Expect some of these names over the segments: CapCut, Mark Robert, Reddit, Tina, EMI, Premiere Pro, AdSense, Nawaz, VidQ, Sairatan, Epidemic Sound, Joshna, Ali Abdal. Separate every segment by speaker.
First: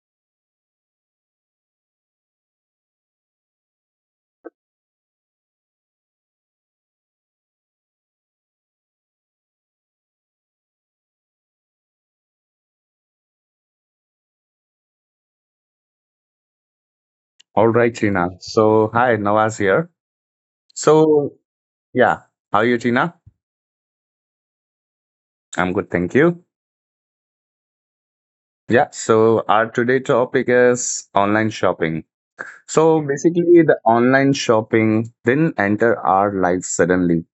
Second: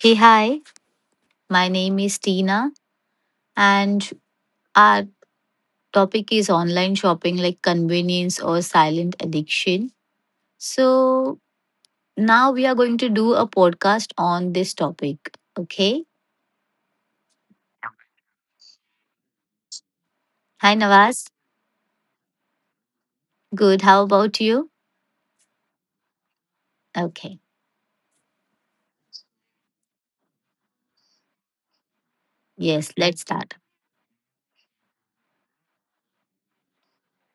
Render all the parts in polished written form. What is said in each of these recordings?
Speaker 1: Hey, hi, my name is Tina, and our topic is online shopping, like convenience or silent addiction. So, now we are going to do a podcast on this topic. Okay.
Speaker 2: All right, Tina. Hi, Nawaz here.
Speaker 1: Hi, Nawaz.
Speaker 2: So, yeah, how are you, Tina?
Speaker 1: Good. How about you?
Speaker 2: I'm good, thank you.
Speaker 1: Okay.
Speaker 2: Yeah, so our today topic is online shopping.
Speaker 1: Yes,
Speaker 2: So,
Speaker 1: let's start.
Speaker 2: basically, the online shopping didn't enter our lives suddenly,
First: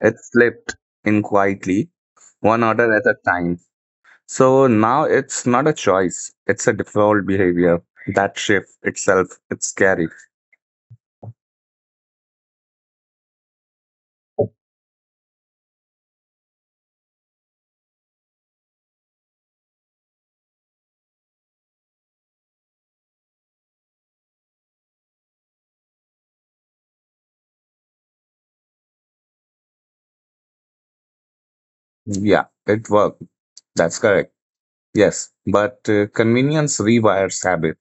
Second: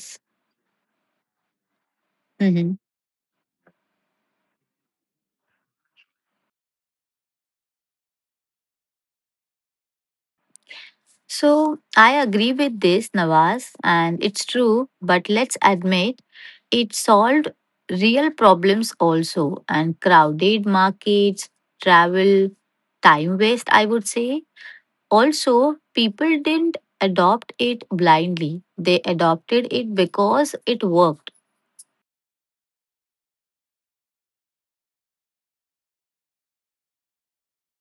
Speaker 2: it slipped in quietly, one
Speaker 1: Mm-hmm.
Speaker 2: order at a time. So, now it's not a choice, it's a default behavior. That shift itself, it's scary.
Speaker 1: So I agree with this, Nawaz, and it's true, but let's admit it solved real problems also, and crowded markets, travel, time waste, I would say. Also, people didn't adopt it blindly, they adopted it because it worked.
Speaker 2: Yeah, it worked. That's correct. Yes, but convenience rewires habit.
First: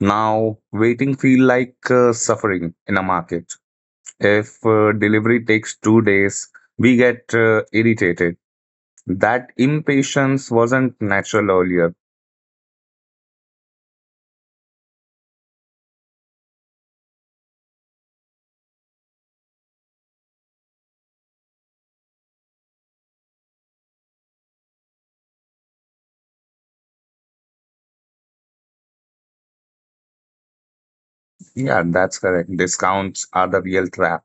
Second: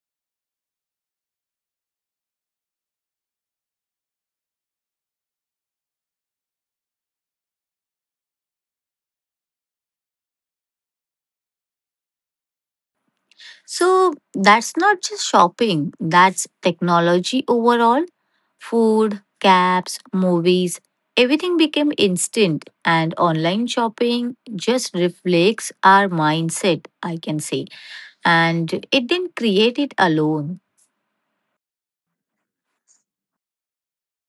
Speaker 2: Now, waiting feel like suffering in a market. If delivery takes 2 days, we get irritated. That impatience wasn't natural earlier.
Speaker 1: So that's not just shopping, that's technology overall. Food, cabs, movies, everything became instant, and online shopping just reflects our mindset, I can say. And it didn't create it alone.
Speaker 2: Yeah, that's correct. Discounts are the real trap.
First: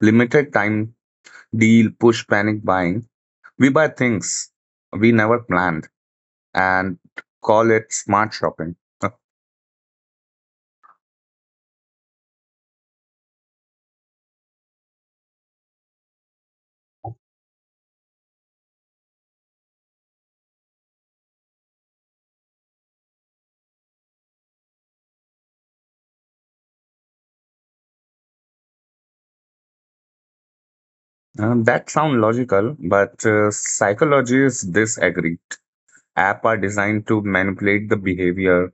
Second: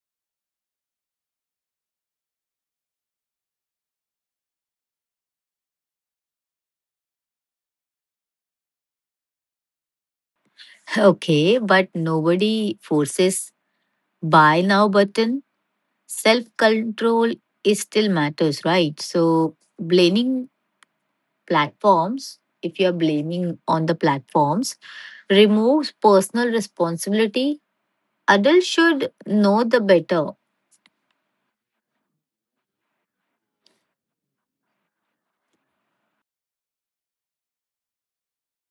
Speaker 2: Limited time deal, push panic buying. We buy things we never planned and call it smart shopping.
Speaker 1: Okay, but nobody forces buy now button. Self control is still matters, right? So blaming platforms, if you're blaming on the platforms, removes personal responsibility. Adults should know the better.
Speaker 2: That sound logical, but psychologists disagree. App are designed to manipulate the behavior.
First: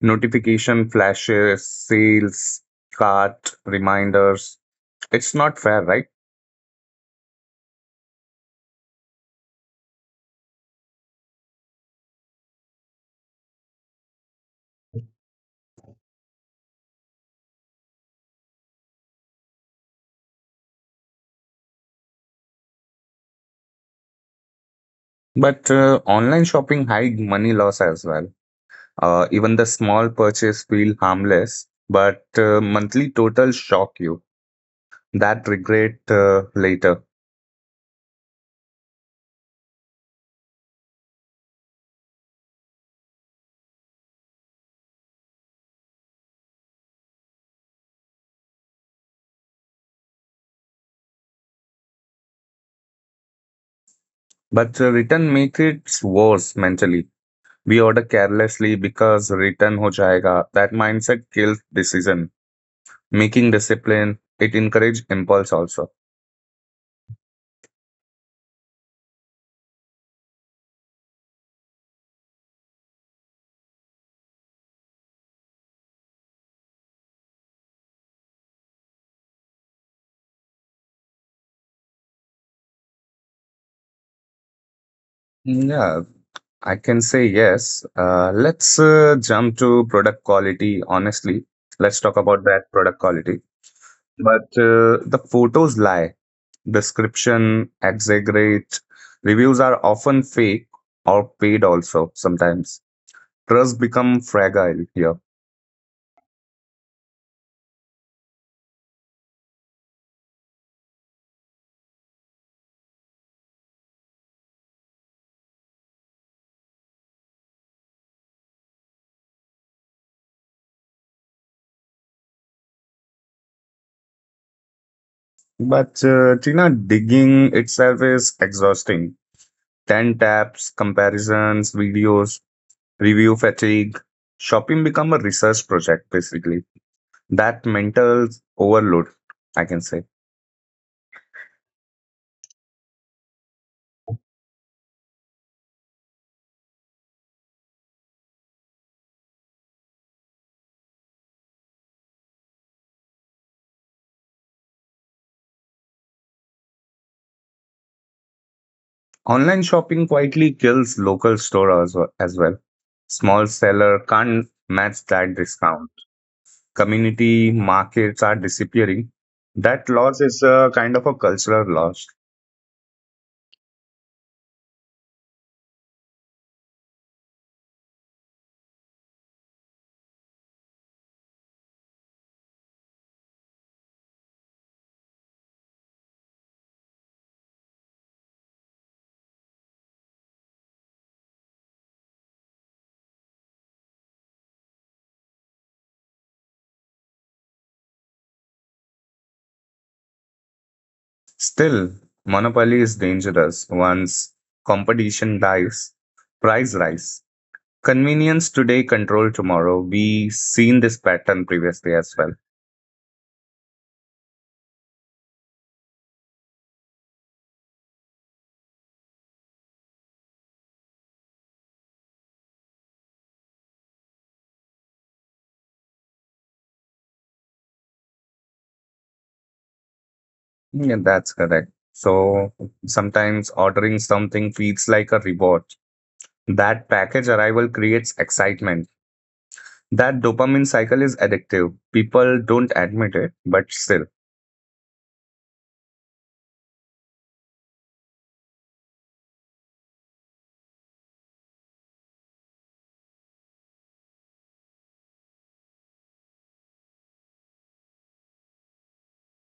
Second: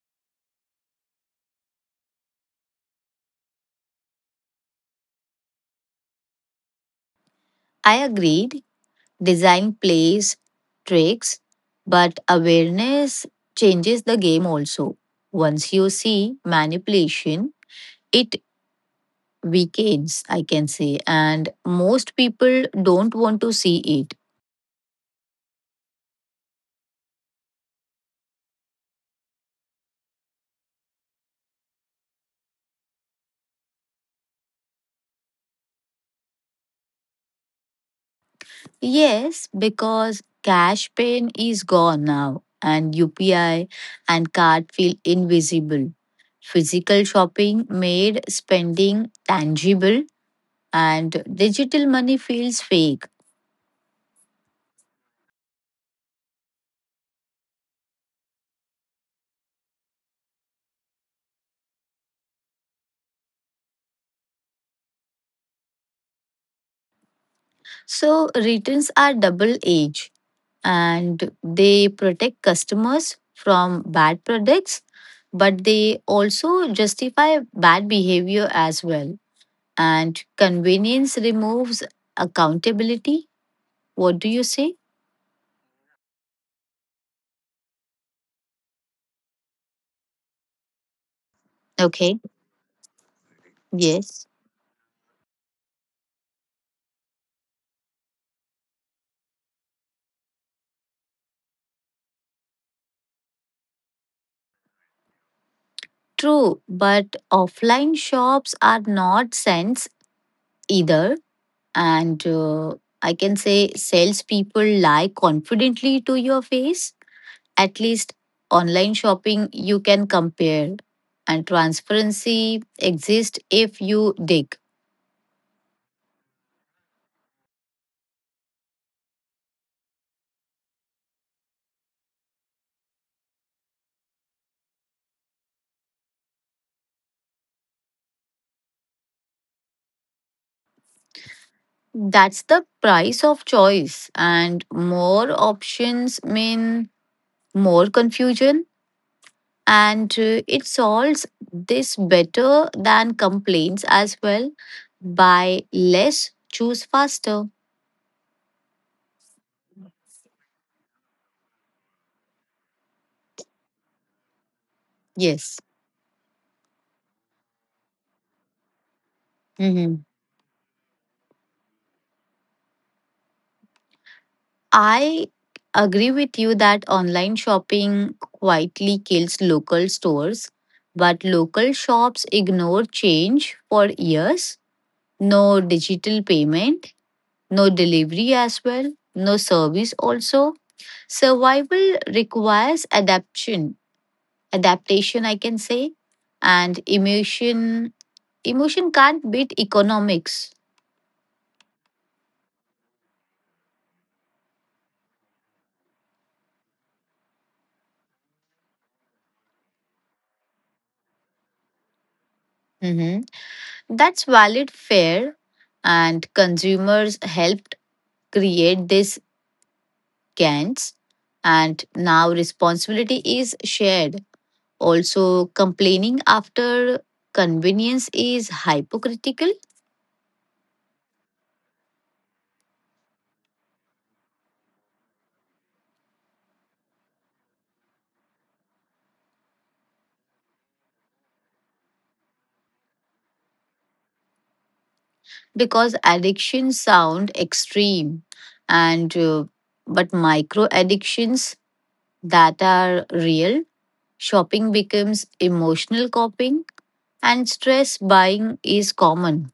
Speaker 2: Notification flashes, sales, cart, reminders. It's not fair, right?
Speaker 1: I agreed. Design plays tricks, but awareness changes the game also. Once you see manipulation, it weakens, I can say, and most people don't want to see it.
Speaker 2: But online shopping hide money loss as well. Even the small purchase feel harmless, but monthly total shock you. That regret later.
Speaker 1: Yes, because cash pain is gone now, and UPI and card feel invisible. Physical shopping made spending tangible, and digital money feels fake.
Speaker 2: But return make it worse mentally. We order carelessly because return ho jayega. That mindset kills decision making discipline. It encourages impulse also.
Speaker 1: So, returns are double edged, and they protect customers from bad products, but they also justify bad behavior as well. And convenience removes accountability. What do you say?
Speaker 2: Yeah, I can say yes. Let's jump to product quality. Honestly, let's talk
Speaker 1: Okay,
Speaker 2: about that product quality.
Speaker 1: yes.
Speaker 2: But the photos lie, description exaggerate, reviews are often fake or paid also sometimes. Trust become fragile here.
Speaker 1: True, but offline shops are not sense either. And I can say salespeople lie confidently to your face. At least online shopping, you can compare. And transparency exists if you dig.
Speaker 2: But Tina, digging itself is exhausting. 10 tabs, comparisons, videos, review fatigue. Shopping become a research project basically. That mental overload, I can say.
Speaker 1: That's the price of choice. And more options mean more confusion, and it solves this better than complaints as well by less choose faster.
Speaker 2: Online shopping quietly kills local stores as well. Small seller can't match that
Speaker 1: Yes.
Speaker 2: discount. Community markets are disappearing. That
Speaker 1: Hmm.
Speaker 2: loss is a kind of a cultural loss.
Speaker 1: I agree with you that online shopping quietly kills local stores, but local shops ignore change for years. No digital payment, no delivery as well, no service also. Survival requires adaptation, adaptation I can say, and emotion can't beat economics.
Speaker 2: Still, monopoly is dangerous. Once competition dies, price rise. Convenience today, control tomorrow. We seen this pattern previously as well.
Speaker 1: Mhm. That's valid, fair, and consumers helped create this gants, and now responsibility is shared also. Complaining after convenience is hypocritical.
Speaker 2: Yeah, that's correct. So sometimes ordering something feels like a reward. That package arrival creates excitement. That dopamine cycle is addictive. People don't admit it, but still.
Speaker 1: Because addiction sound extreme, and but micro addictions that are real. Shopping becomes emotional coping, and stress buying is common.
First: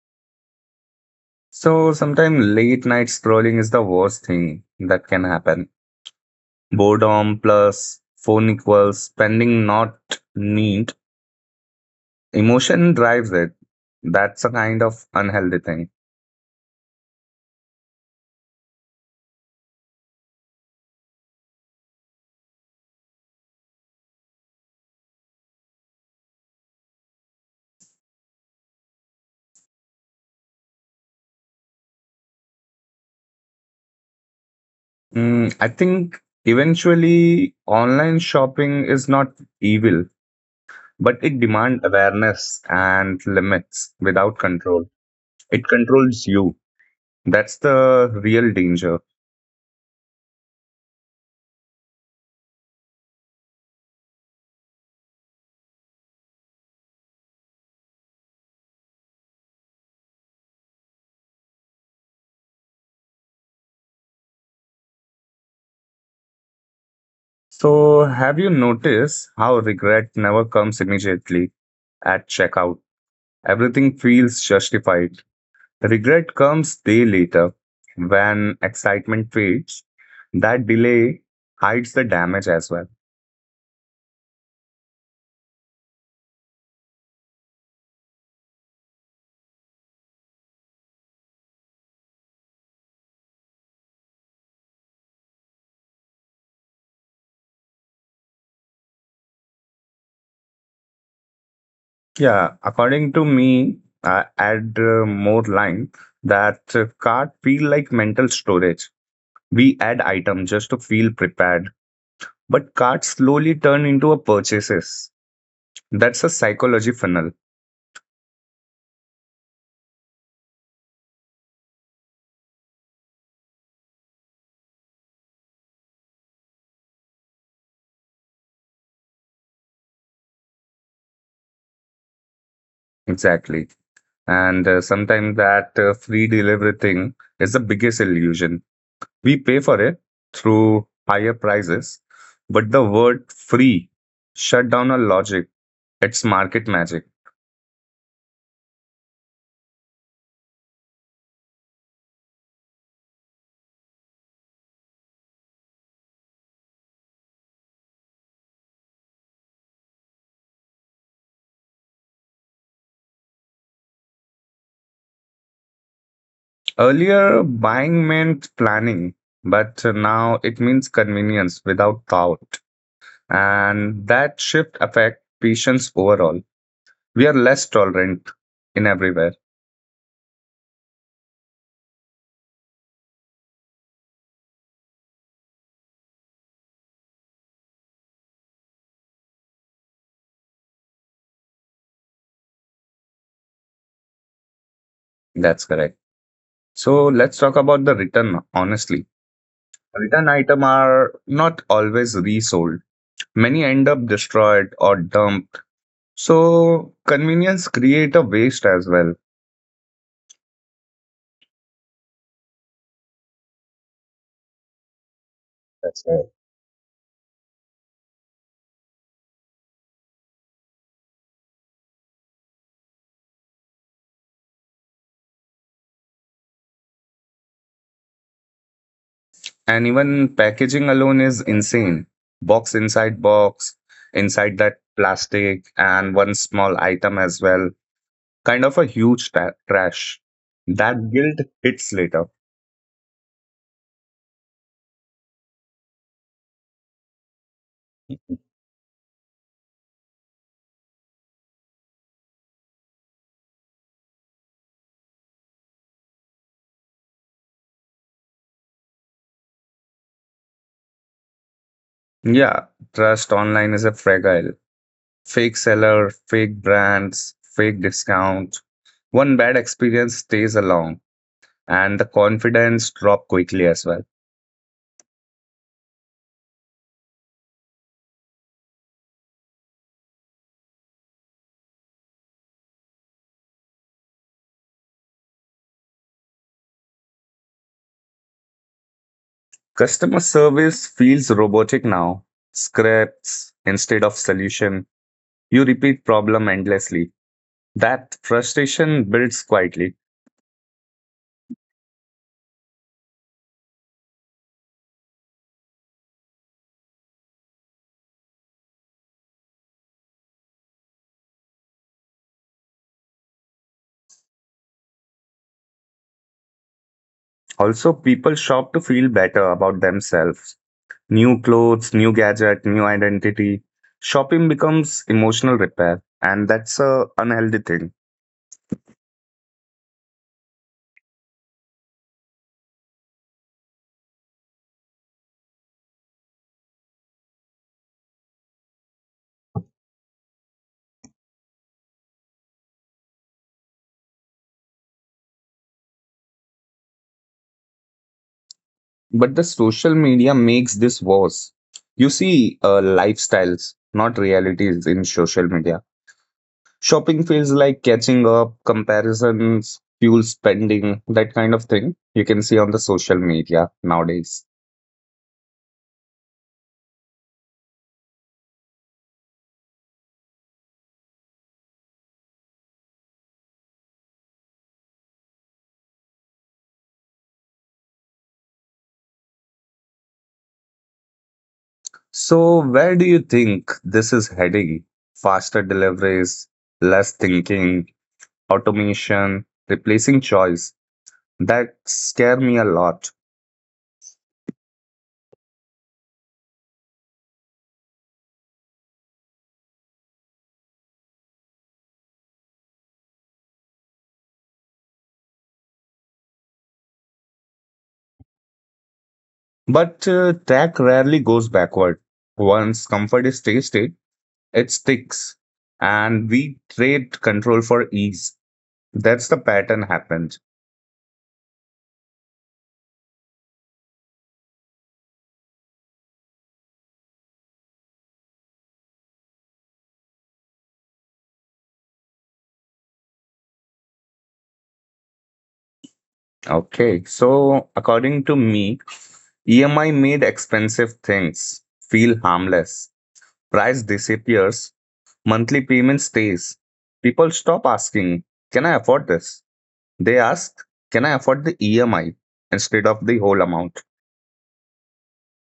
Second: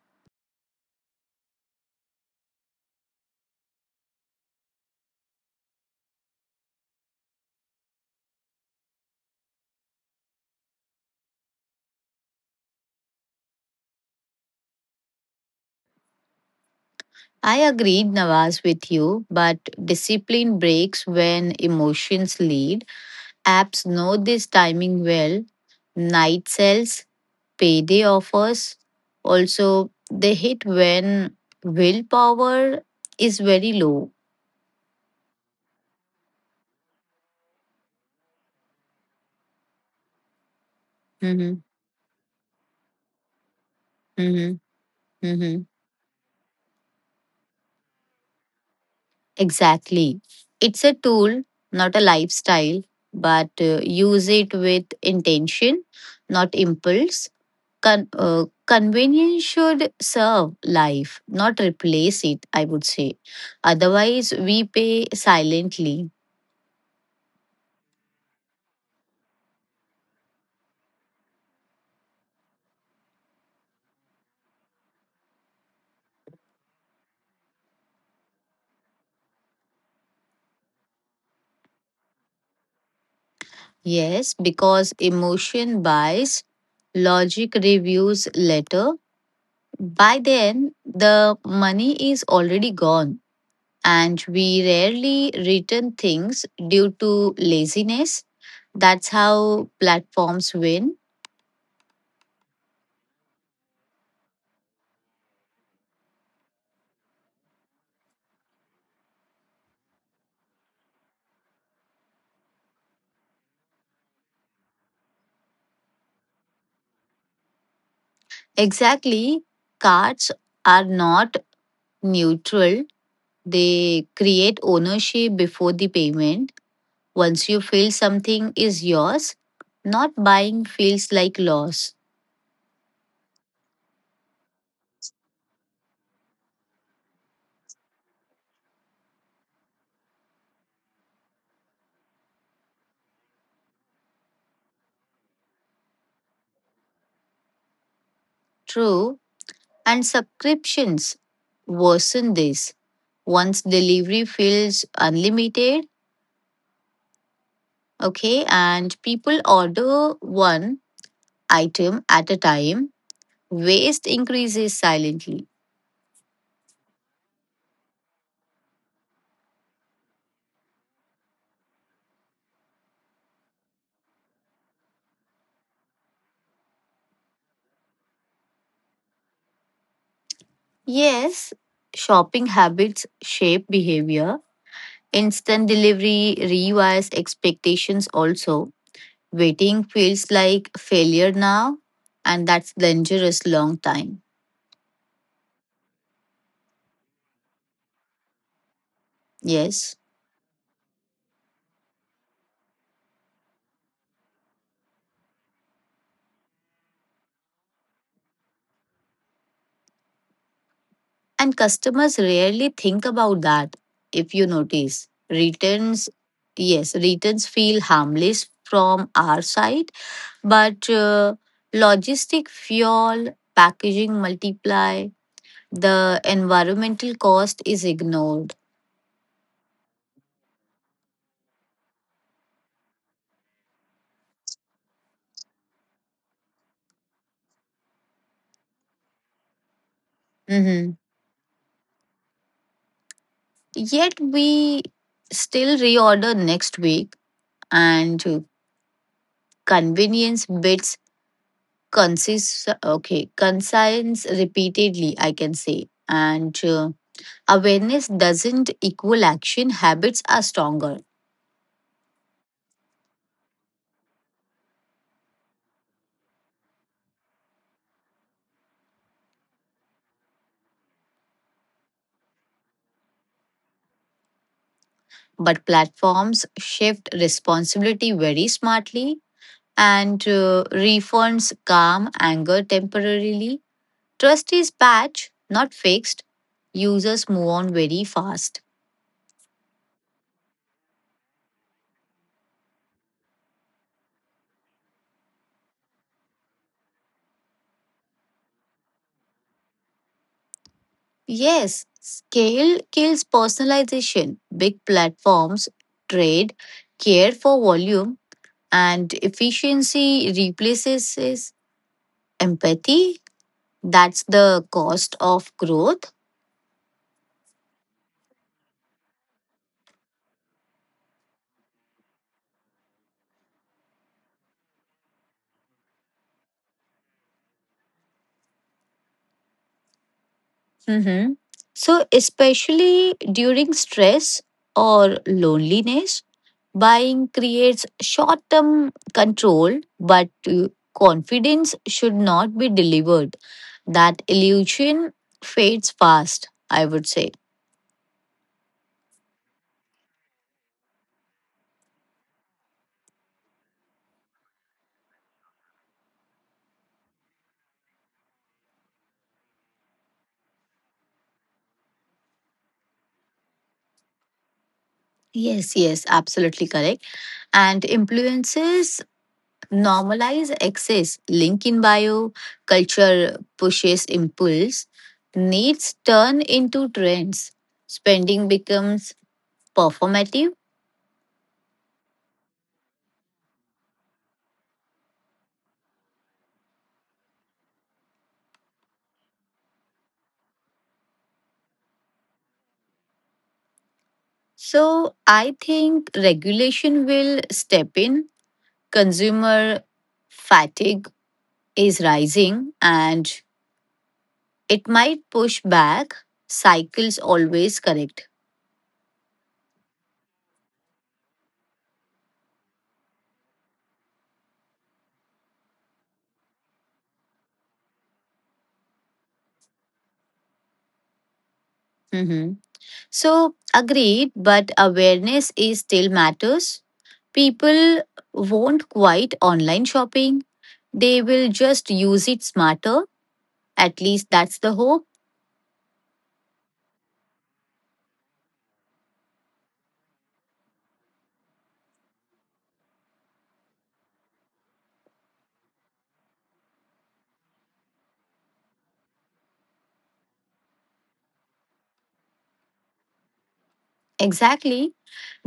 Speaker 2: So sometimes late night scrolling is the worst thing that can happen. Boredom plus phone equals spending not need. Emotion drives it. That's a kind of unhealthy thing.
Speaker 1: I agreed, Nawaz, with you, but discipline breaks when emotions lead. Apps know this timing well. Night sales, payday offers, also they hit when willpower is very low.
Speaker 2: I think eventually online shopping is not evil, but it
Speaker 1: Mm-hmm.
Speaker 2: demands awareness and limits without
Speaker 1: Mm-hmm.
Speaker 2: control.
Speaker 1: Mm-hmm.
Speaker 2: It controls you. That's the real danger.
Speaker 1: Exactly. It's a tool, not a lifestyle, but use it with intention, not impulse. Convenience should serve life, not replace it, I would say. Otherwise, we pay silently.
Speaker 2: So, have you noticed how regret never comes immediately? At checkout. Everything feels justified. Regret comes day later when excitement fades. That delay hides the damage as well.
Speaker 1: Yes, because emotion buys, logic reviews later. By then, the money is already gone, and we rarely return things due to laziness. That's how platforms win.
Speaker 2: Yeah, according to me, I add more line that card feel like mental storage. We add item just to feel prepared, but carts slowly turn into a purchases. That's a psychology funnel,
Speaker 1: Exactly. Cards are not neutral, they create ownership before the payment. Once you feel something is yours, not buying feels like loss.
Speaker 2: exactly. And sometimes that free delivery thing is the biggest illusion. We pay for it through higher prices, but the word free shut down our logic. It's market magic.
Speaker 1: True. And subscriptions worsen this. Once delivery feels unlimited, okay, and people order one item at a time, waste increases silently.
Speaker 2: Earlier, buying meant planning, but now it means convenience without thought. And that shift affects patients overall. We are less tolerant in everywhere.
Speaker 1: Yes, shopping habits shape behavior. Instant delivery rewires expectations also. Waiting feels like failure now, and that's dangerous long time.
Speaker 2: That's correct. So let's talk about the return, honestly.
Speaker 1: Yes.
Speaker 2: Return item are not always resold. Many end up destroyed or dumped. So convenience create a waste as well.
Speaker 1: And customers rarely think about that, if you notice.
Speaker 2: That's
Speaker 1: Returns,
Speaker 2: right.
Speaker 1: yes, returns feel harmless from our side. But logistic, fuel, packaging multiply, the environmental cost is ignored.
Speaker 2: And even packaging alone is insane. Box, inside that plastic, and one small item as well. Kind of a huge trash.
Speaker 1: Hmm.
Speaker 2: That guilt hits later.
Speaker 1: Yet we still reorder next week, and convenience bits consist, okay, consigns repeatedly, I can say, and awareness doesn't equal action, habits are stronger.
Speaker 2: Yeah, trust online is a fragile. Fake seller, fake brands, fake discount. One bad experience stays along, and the confidence drop quickly as well.
Speaker 1: But platforms shift responsibility very smartly, and reforms calm anger temporarily. Trust is patched, not fixed. Users move on very fast.
Speaker 2: Customer service feels robotic now. Scripts instead of solution. You repeat problem endlessly. That frustration builds quietly.
Speaker 1: Yes, scale kills personalization. Big platforms trade care for volume, and efficiency replaces is empathy. That's the cost of growth.
Speaker 2: Also, people shop to feel better about themselves. New clothes, new gadget, new identity. Shopping becomes emotional repair, and that's a unhealthy thing.
Speaker 1: Mhm. So, especially during stress or loneliness, buying creates short term control, but confidence should not be delivered. That illusion fades fast, I would say.
Speaker 2: But the social media makes this worse. You see lifestyles, not realities in social media. Shopping feels like catching up, comparisons, fuel spending, that kind of thing you can see on the social media nowadays.
Speaker 1: Yes, yes, absolutely correct. And influences normalize excess. Link in bio, culture pushes impulse, needs turn into trends, spending becomes performative.
Speaker 2: So, where do you think this is heading? Faster deliveries, less thinking, automation, replacing choice. That scare me a lot.
Speaker 1: So I think regulation will step in. Consumer fatigue is rising, and it might push back. Cycles always correct.
Speaker 2: But tech rarely goes backward. Once comfort is tasted, it sticks, and we trade control for ease. That's the pattern happened.
Speaker 1: Mhm. So agreed, but awareness is still matters. People won't quite online shopping, they will just use it smarter. At least that's the hope.
Speaker 2: Okay, so according to me, EMI made expensive things feel harmless. Price disappears, monthly payment stays. People stop asking, can I afford this? They ask, can I afford the EMI instead of the whole amount?
Speaker 1: Exactly,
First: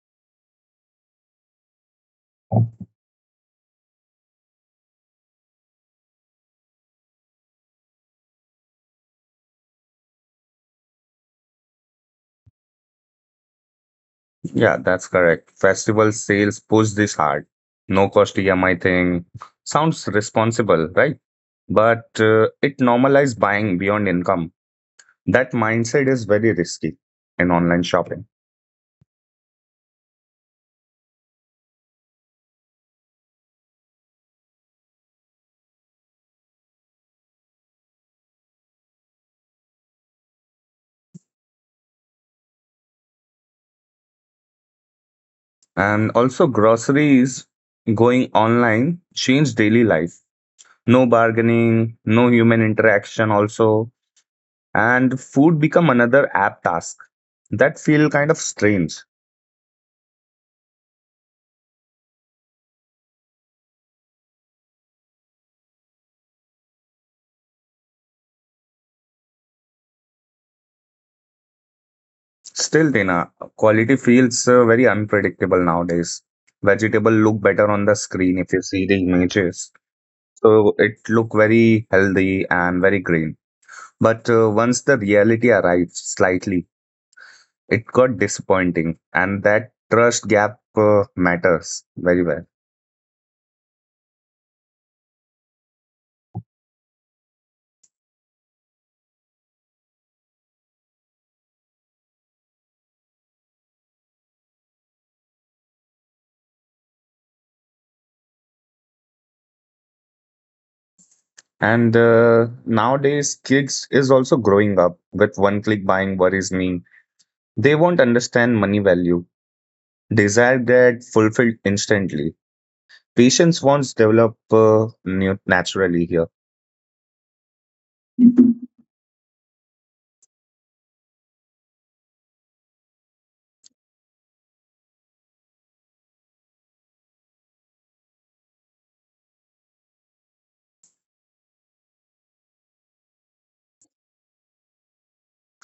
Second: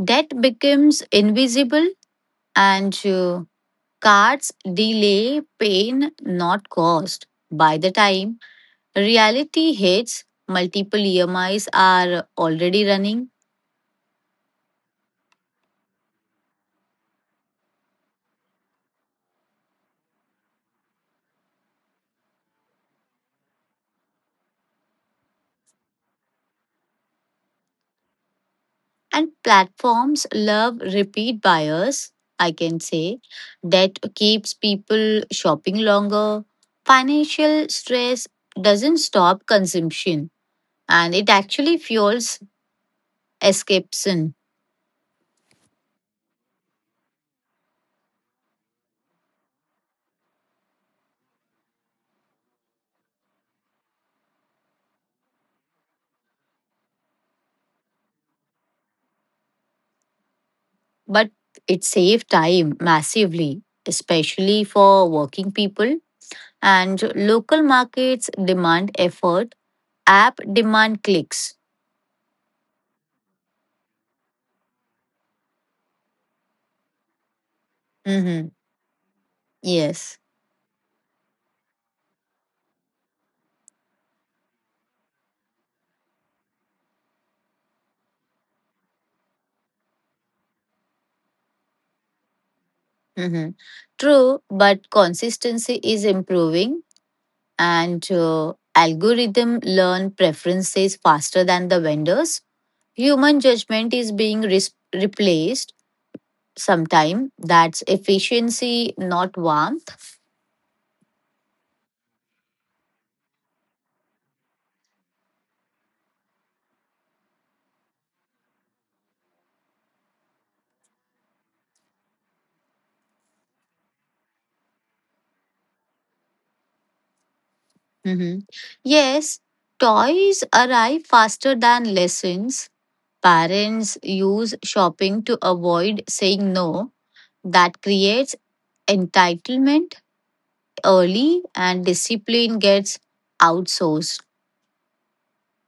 Speaker 1: debt becomes invisible, and cards delay pain, not cost. By the time reality hits, multiple EMIs are already running,
Speaker 2: Yeah, that's correct. Festival sales push this hard. No cost EMI thing sounds responsible, right? But it normalized buying beyond income. That mindset is very risky in online shopping.
Speaker 1: and platforms love repeat buyers, I can say. That keeps people shopping longer. Financial stress doesn't stop consumption, and it actually fuels escapism,
Speaker 2: And also, groceries going online change daily life. No bargaining, no human interaction, also. And food become another app task. That feel kind of strange.
Speaker 1: but it saves time massively, especially for working people. And local markets demand effort, app demand clicks.
Speaker 2: Still, Dina, quality feels very unpredictable nowadays. Vegetable look better on the screen
Speaker 1: Mhm.
Speaker 2: if you see the images.
Speaker 1: Yes.
Speaker 2: So it look very healthy and very green. But once the reality arrives slightly, it got disappointing and that trust gap matters very well.
Speaker 1: Hmm. True, but consistency is improving, and algorithm learn preferences faster than the vendors. Human judgment is being replaced sometime. That's efficiency, not warmth.
Speaker 2: And nowadays kids is also growing up with one click buying worries me. They won't understand money value, desire get fulfilled instantly, patience wants develop naturally here.
Speaker 1: Hmm. Yes, toys arrive faster than lessons. Parents use shopping to avoid saying no. That creates entitlement early, and discipline gets outsourced.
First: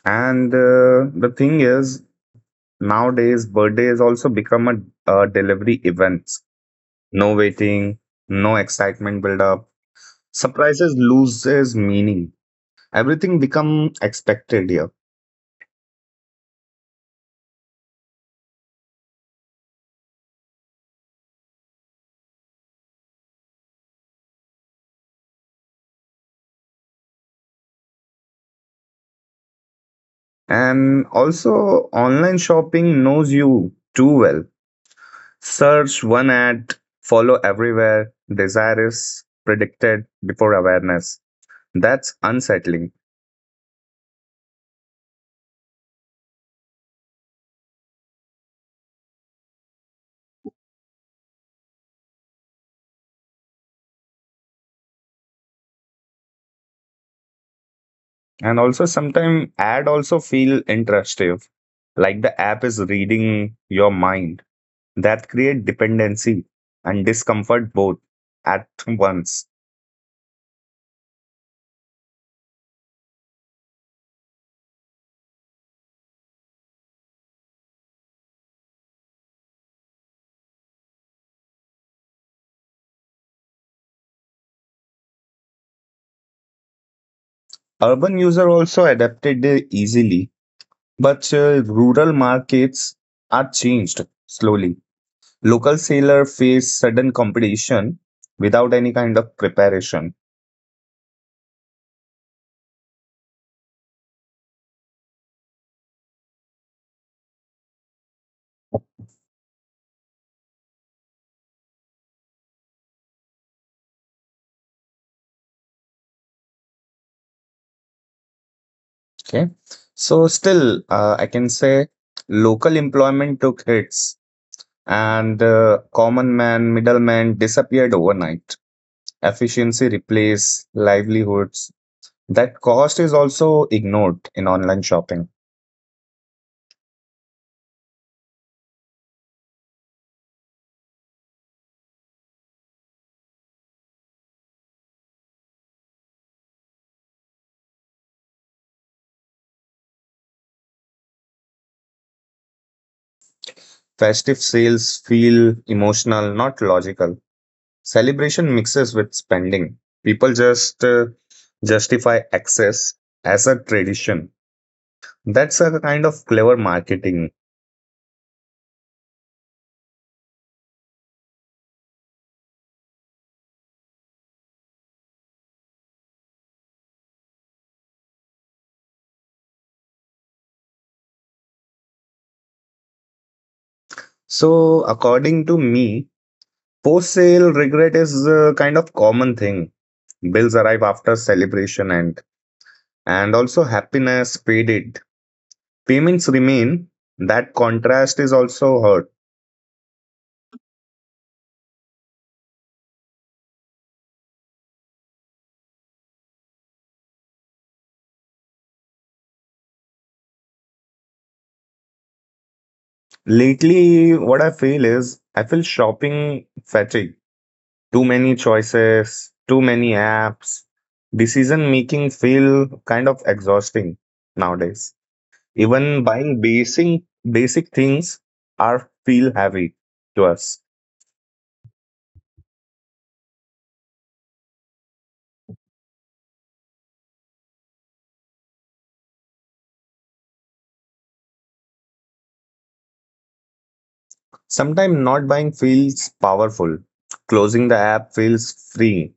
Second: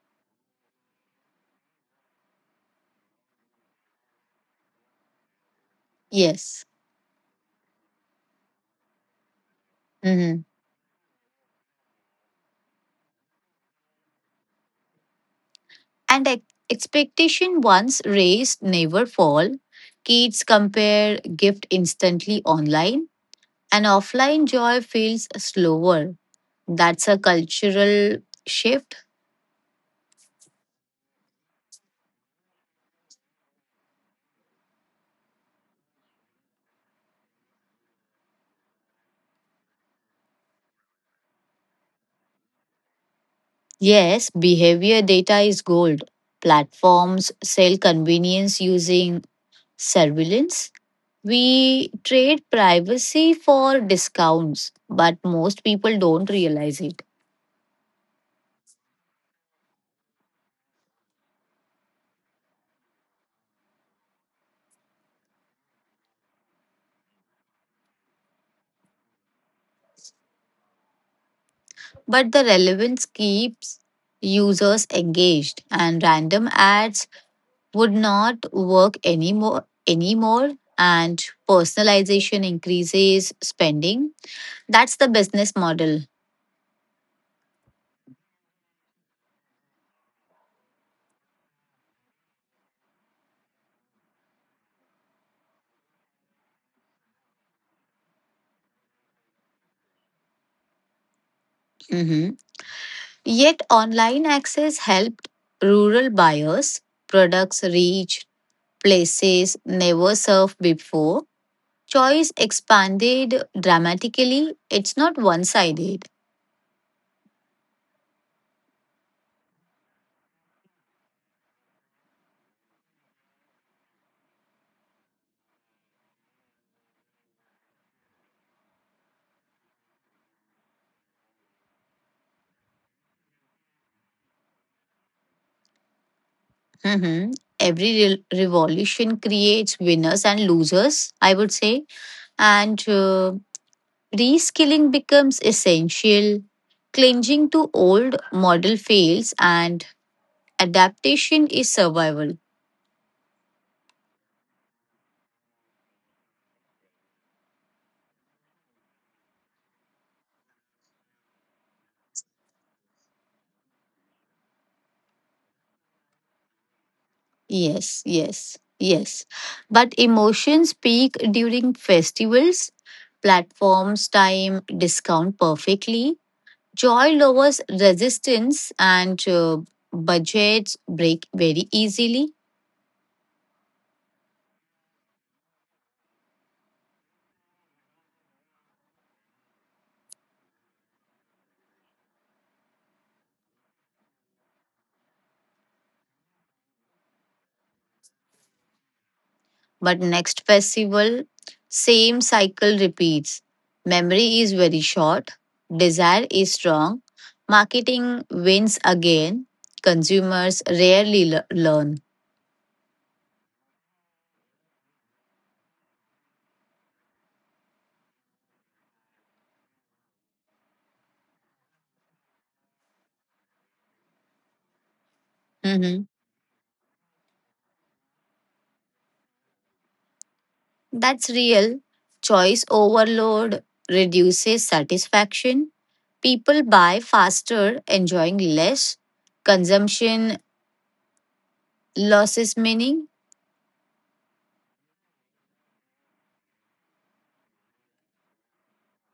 Speaker 2: And the thing is nowadays birthdays also become a delivery events.
Speaker 1: Yes.
Speaker 2: No waiting, no excitement build up,
Speaker 1: Mhm.
Speaker 2: surprises loses meaning, everything become expected here.
Speaker 1: And expectation once raised never fall. Kids compare gift instantly online, and offline joy feels slower. That's a cultural shift.
Speaker 2: And also online shopping knows you too well, search one ad, follow everywhere, desire is predicted before awareness. That's unsettling.
Speaker 1: Yes, behavior data is gold. Platforms sell convenience using surveillance. We trade privacy for discounts, but most people don't realize it.
Speaker 2: And also sometimes ad also feel interactive, like the app is reading your mind. That create dependency and discomfort both at once.
Speaker 1: But the relevance keeps users engaged, and random ads would not work anymore, and personalization increases spending. That's the business model.
Speaker 2: Urban user also adapted easily. But rural markets are changed slowly. Local seller face sudden competition without any kind of preparation.
Speaker 1: Mhm. Yet online access helped rural buyers, products reach places never served before. Choice expanded dramatically. It's not one sided.
Speaker 2: Okay, so still I can say local employment took hits, and common man, middleman disappeared overnight. Efficiency replaced livelihoods. That cost is also ignored in online shopping.
Speaker 1: Mhm. Every revolution creates winners and losers, I would say. And reskilling becomes essential. Clinging to old model fails, and adaptation is survival.
Speaker 2: Festive sales feel emotional, not logical. Celebration mixes with spending. People just justify excess as a tradition. That's a kind of clever marketing.
Speaker 1: Yes, yes, yes. But emotions peak during festivals. Platforms time discount perfectly. Joy lowers resistance, and budgets break very easily.
Speaker 2: So, according to me, post sale regret is a kind of common thing. Bills arrive after celebration and also happiness faded. Payments remain. That contrast is also hurt.
Speaker 1: But next festival, same cycle repeats. Memory is very short, desire is strong, marketing wins again, consumers rarely learn.
Speaker 2: Lately, what I feel is I feel shopping fatigue, too many choices, too many apps. Decision making feel kind of exhausting nowadays. Even
Speaker 1: Hmm.
Speaker 2: buying basic things are feel heavy to us.
Speaker 1: That's real. Choice overload reduces satisfaction. People buy faster, enjoying less. Consumption loses meaning.
Speaker 2: Sometimes not buying feels powerful. Closing the app feels free.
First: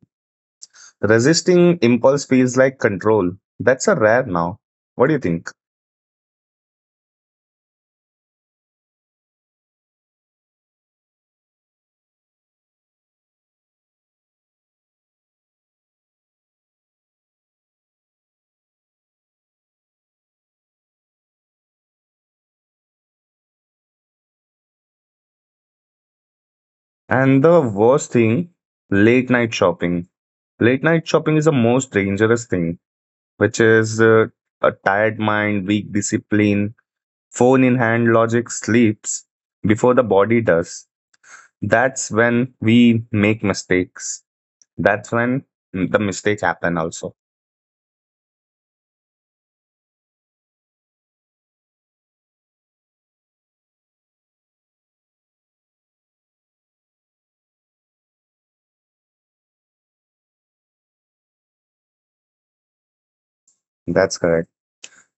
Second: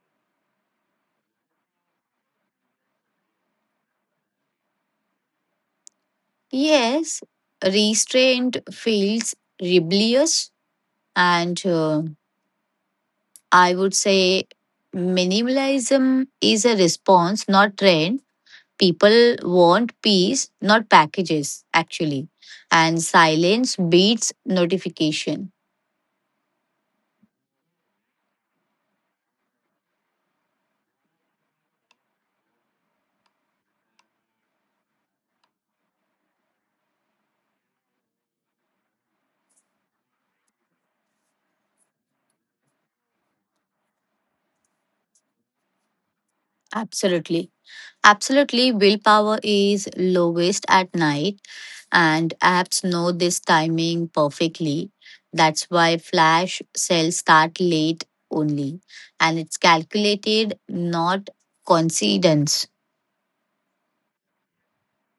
Speaker 2: Resisting impulse feels like control. That's a rare now. What do you think?
Speaker 1: Yes, restraint feels rebellious, and I would say minimalism is a response, not trend. People want peace, not packages, actually. And silence beats notification.
Speaker 2: And the worst thing, late night shopping. Late night shopping is the most dangerous thing which is a tired mind, weak discipline, phone in hand logic sleeps before the body does. That's when we make mistakes. That's when the mistakes happen also.
Speaker 1: Absolutely. Absolutely, willpower is lowest at night, and apps know this timing perfectly. That's why flash sales start late only, and it's calculated, not coincidence.
Speaker 2: That's correct.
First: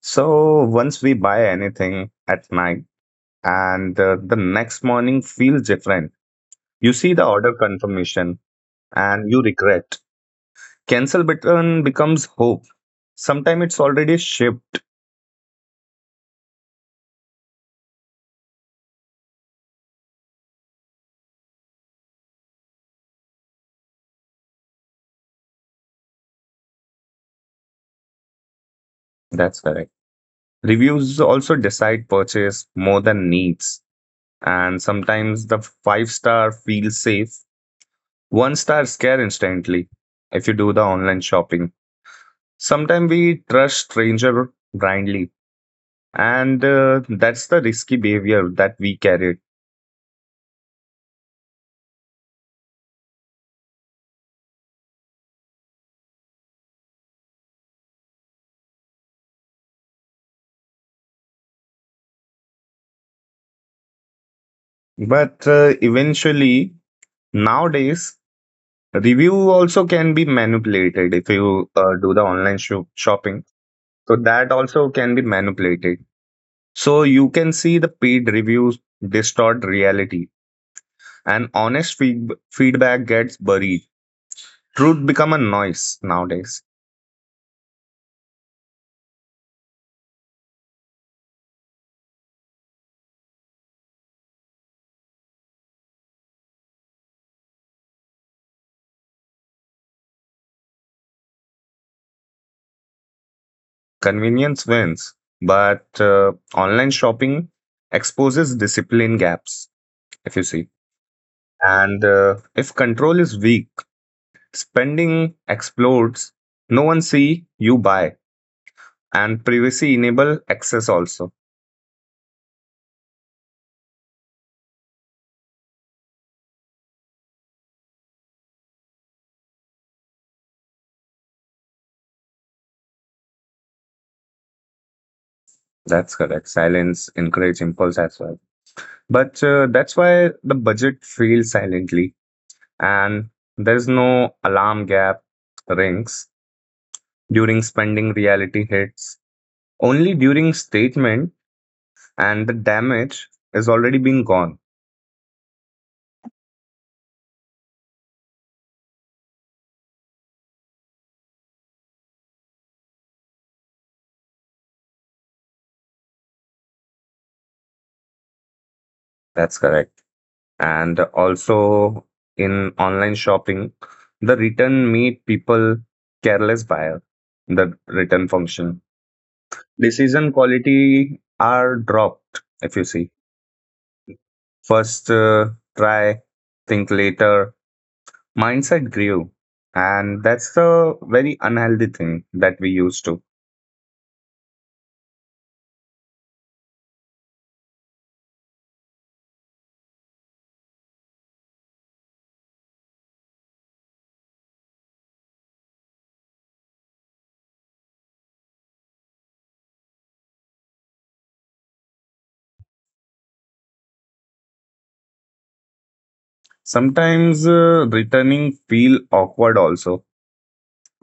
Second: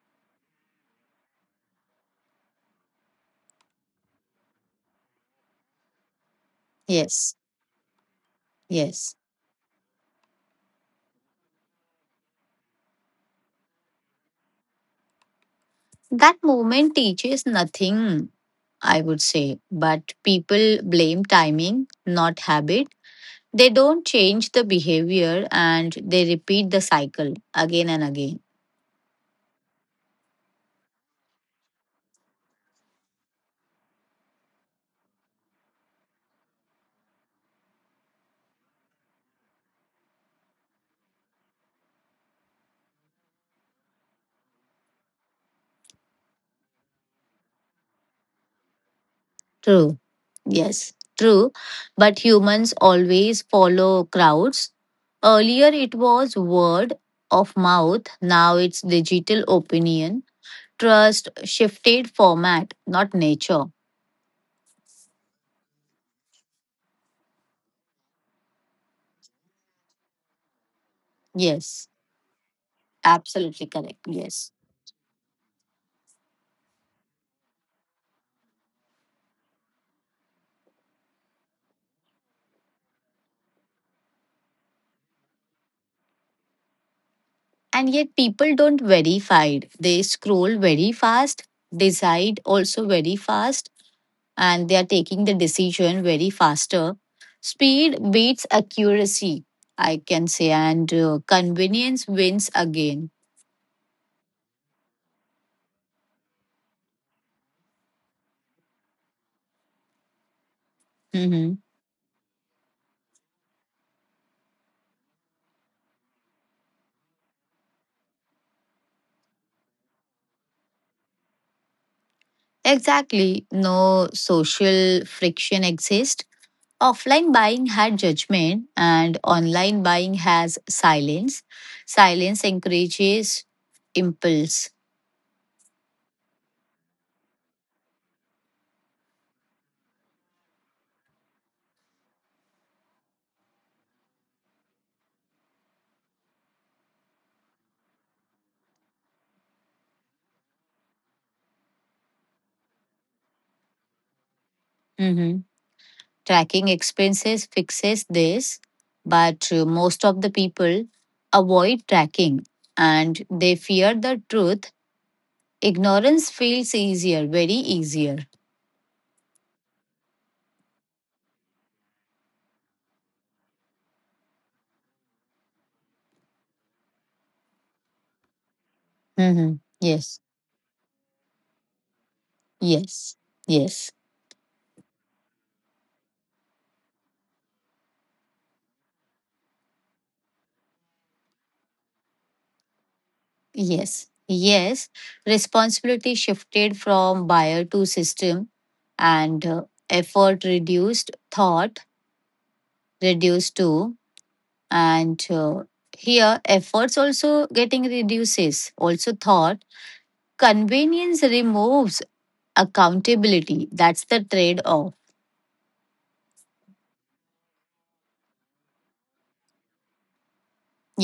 Speaker 2: So once we buy anything at night and the next morning feels different, you see the
Speaker 1: Yes,
Speaker 2: order confirmation
Speaker 1: yes.
Speaker 2: and you regret. Cancel button becomes hope. Sometimes it's already shipped.
Speaker 1: That moment teaches nothing, I would say, but people blame timing, not habit. They don't change the behavior, and they repeat the cycle again and again.
Speaker 2: That's correct. Reviews also decide purchase more than needs, and sometimes the five-star feels safe, one star scare instantly if you do the online shopping. Sometimes we trust stranger blindly, and that's the risky behavior that we carry.
Speaker 1: True. Yes, true. But humans always follow crowds. Earlier it was word of mouth, now it's digital opinion. Trust shifted format, not nature.
Speaker 2: But eventually, nowadays, review also can be manipulated if you
Speaker 1: Yes,
Speaker 2: do the online shopping.
Speaker 1: absolutely correct.
Speaker 2: So
Speaker 1: Yes.
Speaker 2: that also can be manipulated. So you can see the paid reviews distort reality and honest feedback gets buried. Truth become a noise nowadays.
Speaker 1: And yet people don't verify. They scroll very fast, decide also very fast, and they are taking the decision very faster. Speed beats accuracy, I can say, and convenience wins again.
Speaker 2: Convenience wins, but online shopping exposes discipline gaps if you see.
Speaker 1: Mhm.
Speaker 2: And if control is weak, spending explodes, no one see you buy and privacy enable access also.
Speaker 1: Exactly. No social friction exists. Offline buying had judgment, and online buying has silence. Silence encourages impulse.
Speaker 2: That's correct. Silence encourage impulse as well. But that's why the budget fails silently and there is no alarm gap rings during spending, reality hits only during statement and the damage is already been gone.
Speaker 1: Mm-hmm. Tracking expenses fixes this, but most of the people avoid tracking, and they fear the truth. Ignorance feels easier, very easier.
Speaker 2: That's correct. And also in online shopping, the return made people careless buyer, the return function
Speaker 1: Mhm. Yes,
Speaker 2: decision quality are dropped if you see.
Speaker 1: yes, yes,
Speaker 2: First try, think later mindset grew, and that's the very unhealthy thing that we used to.
Speaker 1: yes, yes. Responsibility shifted from buyer to system, and effort reduced, thought reduced too. And here, efforts also getting reduces, also thought. Convenience removes accountability. That's the trade off.
Speaker 2: Sometimes returning feel awkward also.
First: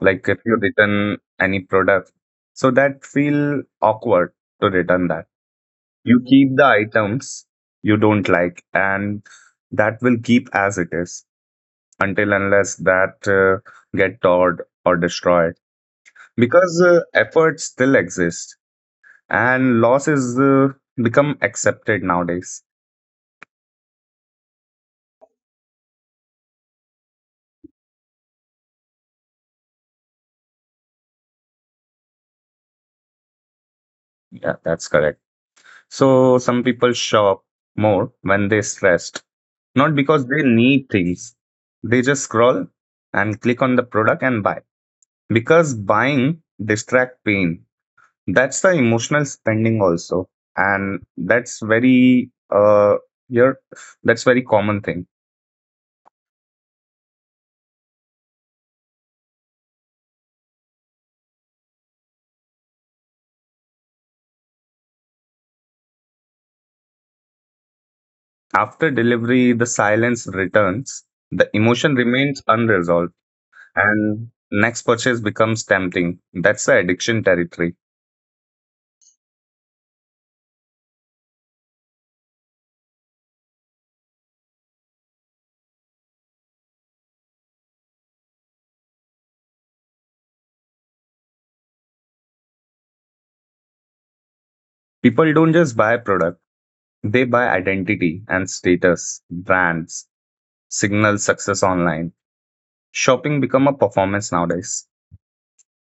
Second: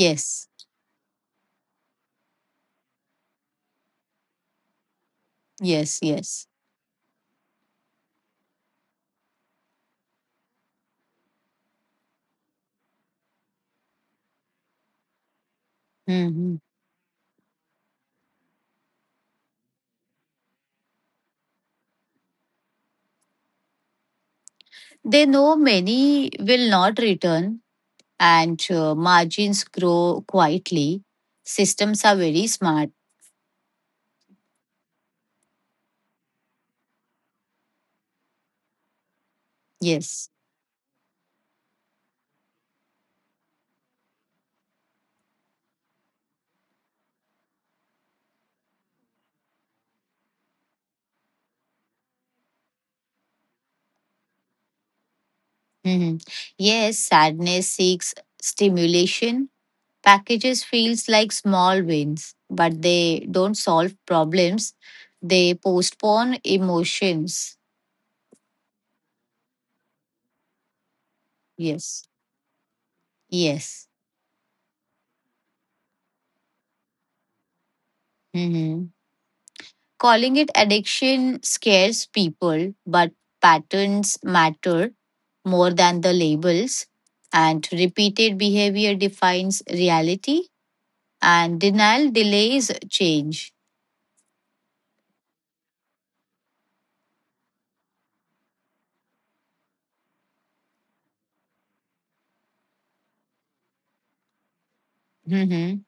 Speaker 2: Like if you return any product, so that feel awkward to return that.
Speaker 1: yes,
Speaker 2: You
Speaker 1: yes.
Speaker 2: keep the items you don't like, and that will keep as it is until unless that get torn or destroyed.
Speaker 1: Mhm.
Speaker 2: Because effort still exists, and loss is become accepted nowadays.
Speaker 1: They know many will not return, and margins grow quietly. Systems are very smart.
Speaker 2: Yeah, that's correct. So some people shop more when they're stressed, not because
Speaker 1: Yes.
Speaker 2: they need things. They just scroll and click on the product and buy. Because buying distract pain. That's the emotional spending also. And that's very here that's very common thing.
Speaker 1: Mhm. Yes, sadness seeks stimulation. Packages feels like small wins, but they don't solve problems. They postpone emotions.
Speaker 2: After delivery, the silence returns, the emotion
Speaker 1: Yes.
Speaker 2: remains unresolved,
Speaker 1: Yes.
Speaker 2: and next purchase becomes tempting. That's the addiction territory.
Speaker 1: Mhm. Calling it addiction scares people, but patterns matter more than the labels, and repeated behavior defines reality, and denial delays change.
Speaker 2: People don't just buy product, they buy identity and status, brands, signal success online. Shopping become a performance nowadays.
Speaker 1: Mhm.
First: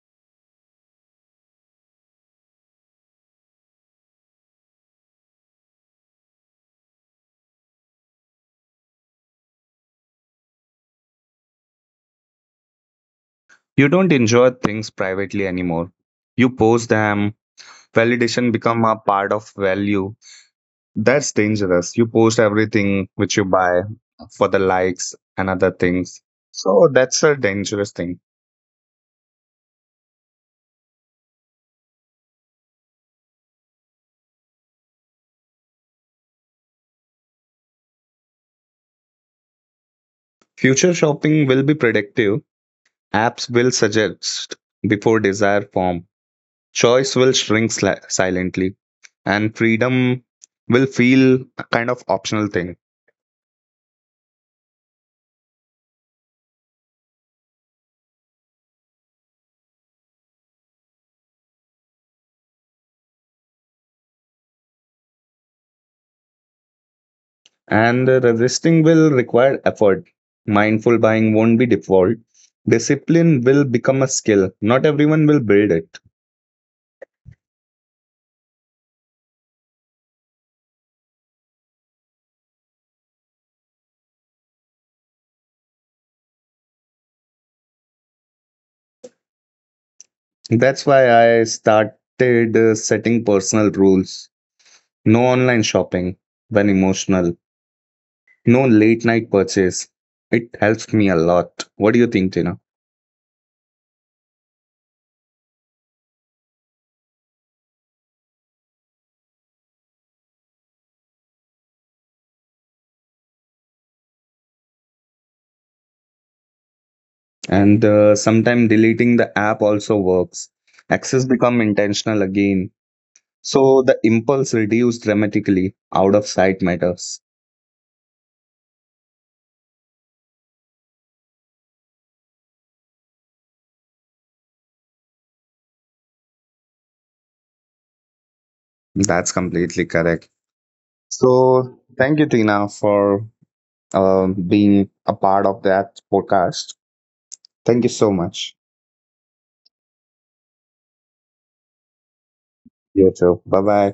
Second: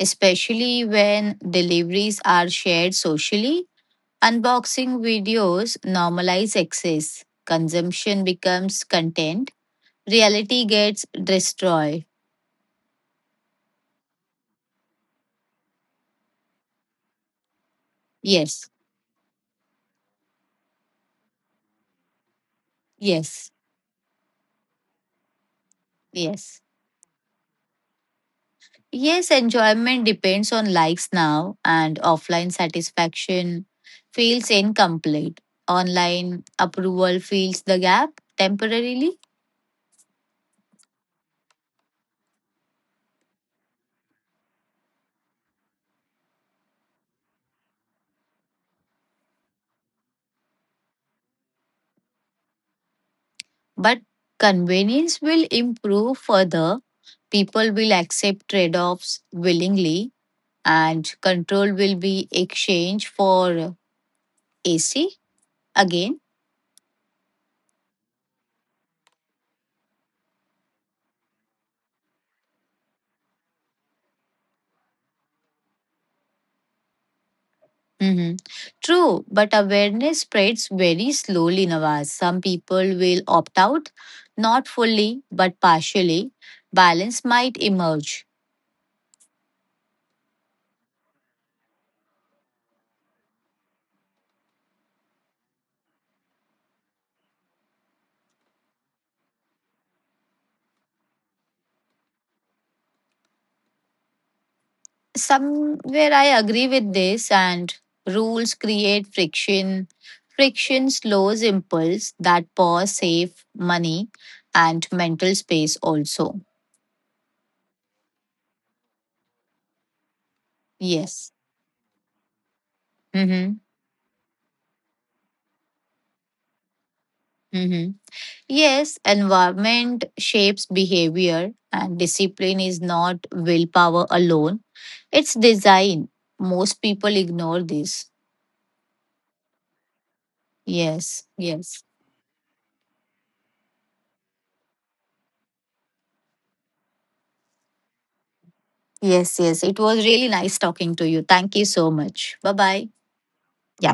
Speaker 1: Especially when deliveries are shared socially, unboxing videos normalize excess. Consumption becomes content, reality gets destroyed.
Speaker 2: You don't enjoy things privately anymore. You post them, validation
Speaker 1: Yes,
Speaker 2: become a part of value. That's dangerous. You post everything which you
Speaker 1: yes,
Speaker 2: buy for the likes and other things.
Speaker 1: yes.
Speaker 2: So that's a dangerous thing.
Speaker 1: Yes, enjoyment depends on likes now, and offline satisfaction feels incomplete. Online approval fills the gap temporarily,
Speaker 2: Future shopping will be predictive. Apps will suggest before desire form, choice will shrink silently and freedom will feel a kind of optional thing.
Speaker 1: but convenience will improve further. People will accept trade offs willingly, and control will be exchanged for AC again.
Speaker 2: And resisting will require effort, mindful buying won't be default, discipline will become a skill, not everyone will build it.
Speaker 1: Hmm. True, but awareness spreads very slowly, Nawaz. Some people will opt out, not fully, but partially. Balance might emerge.
Speaker 2: That's why I started setting personal rules. No online shopping when emotional, no late night purchase. It helps me a lot. What do you think, Tina?
Speaker 1: Somewhere I agree with this, and rules create friction. Friction slows impulse, that pause, save money, and mental space also.
Speaker 2: And sometimes deleting the app also works, access
Speaker 1: Yes.
Speaker 2: become intentional again,
Speaker 1: Mm-hmm.
Speaker 2: so the impulse reduced dramatically. Out of sight matters.
Speaker 1: Mm-hmm. Yes, environment shapes behavior, and discipline is not willpower alone, it's design. Most people ignore this.
Speaker 2: That's completely correct.
Speaker 1: Yes,
Speaker 2: So
Speaker 1: yes,
Speaker 2: thank you, Tina, for being a part of that podcast. Thank you so much.
Speaker 1: yes, yes. It was really nice talking to you. Thank you so much. Bye bye.
Speaker 2: You too, bye bye.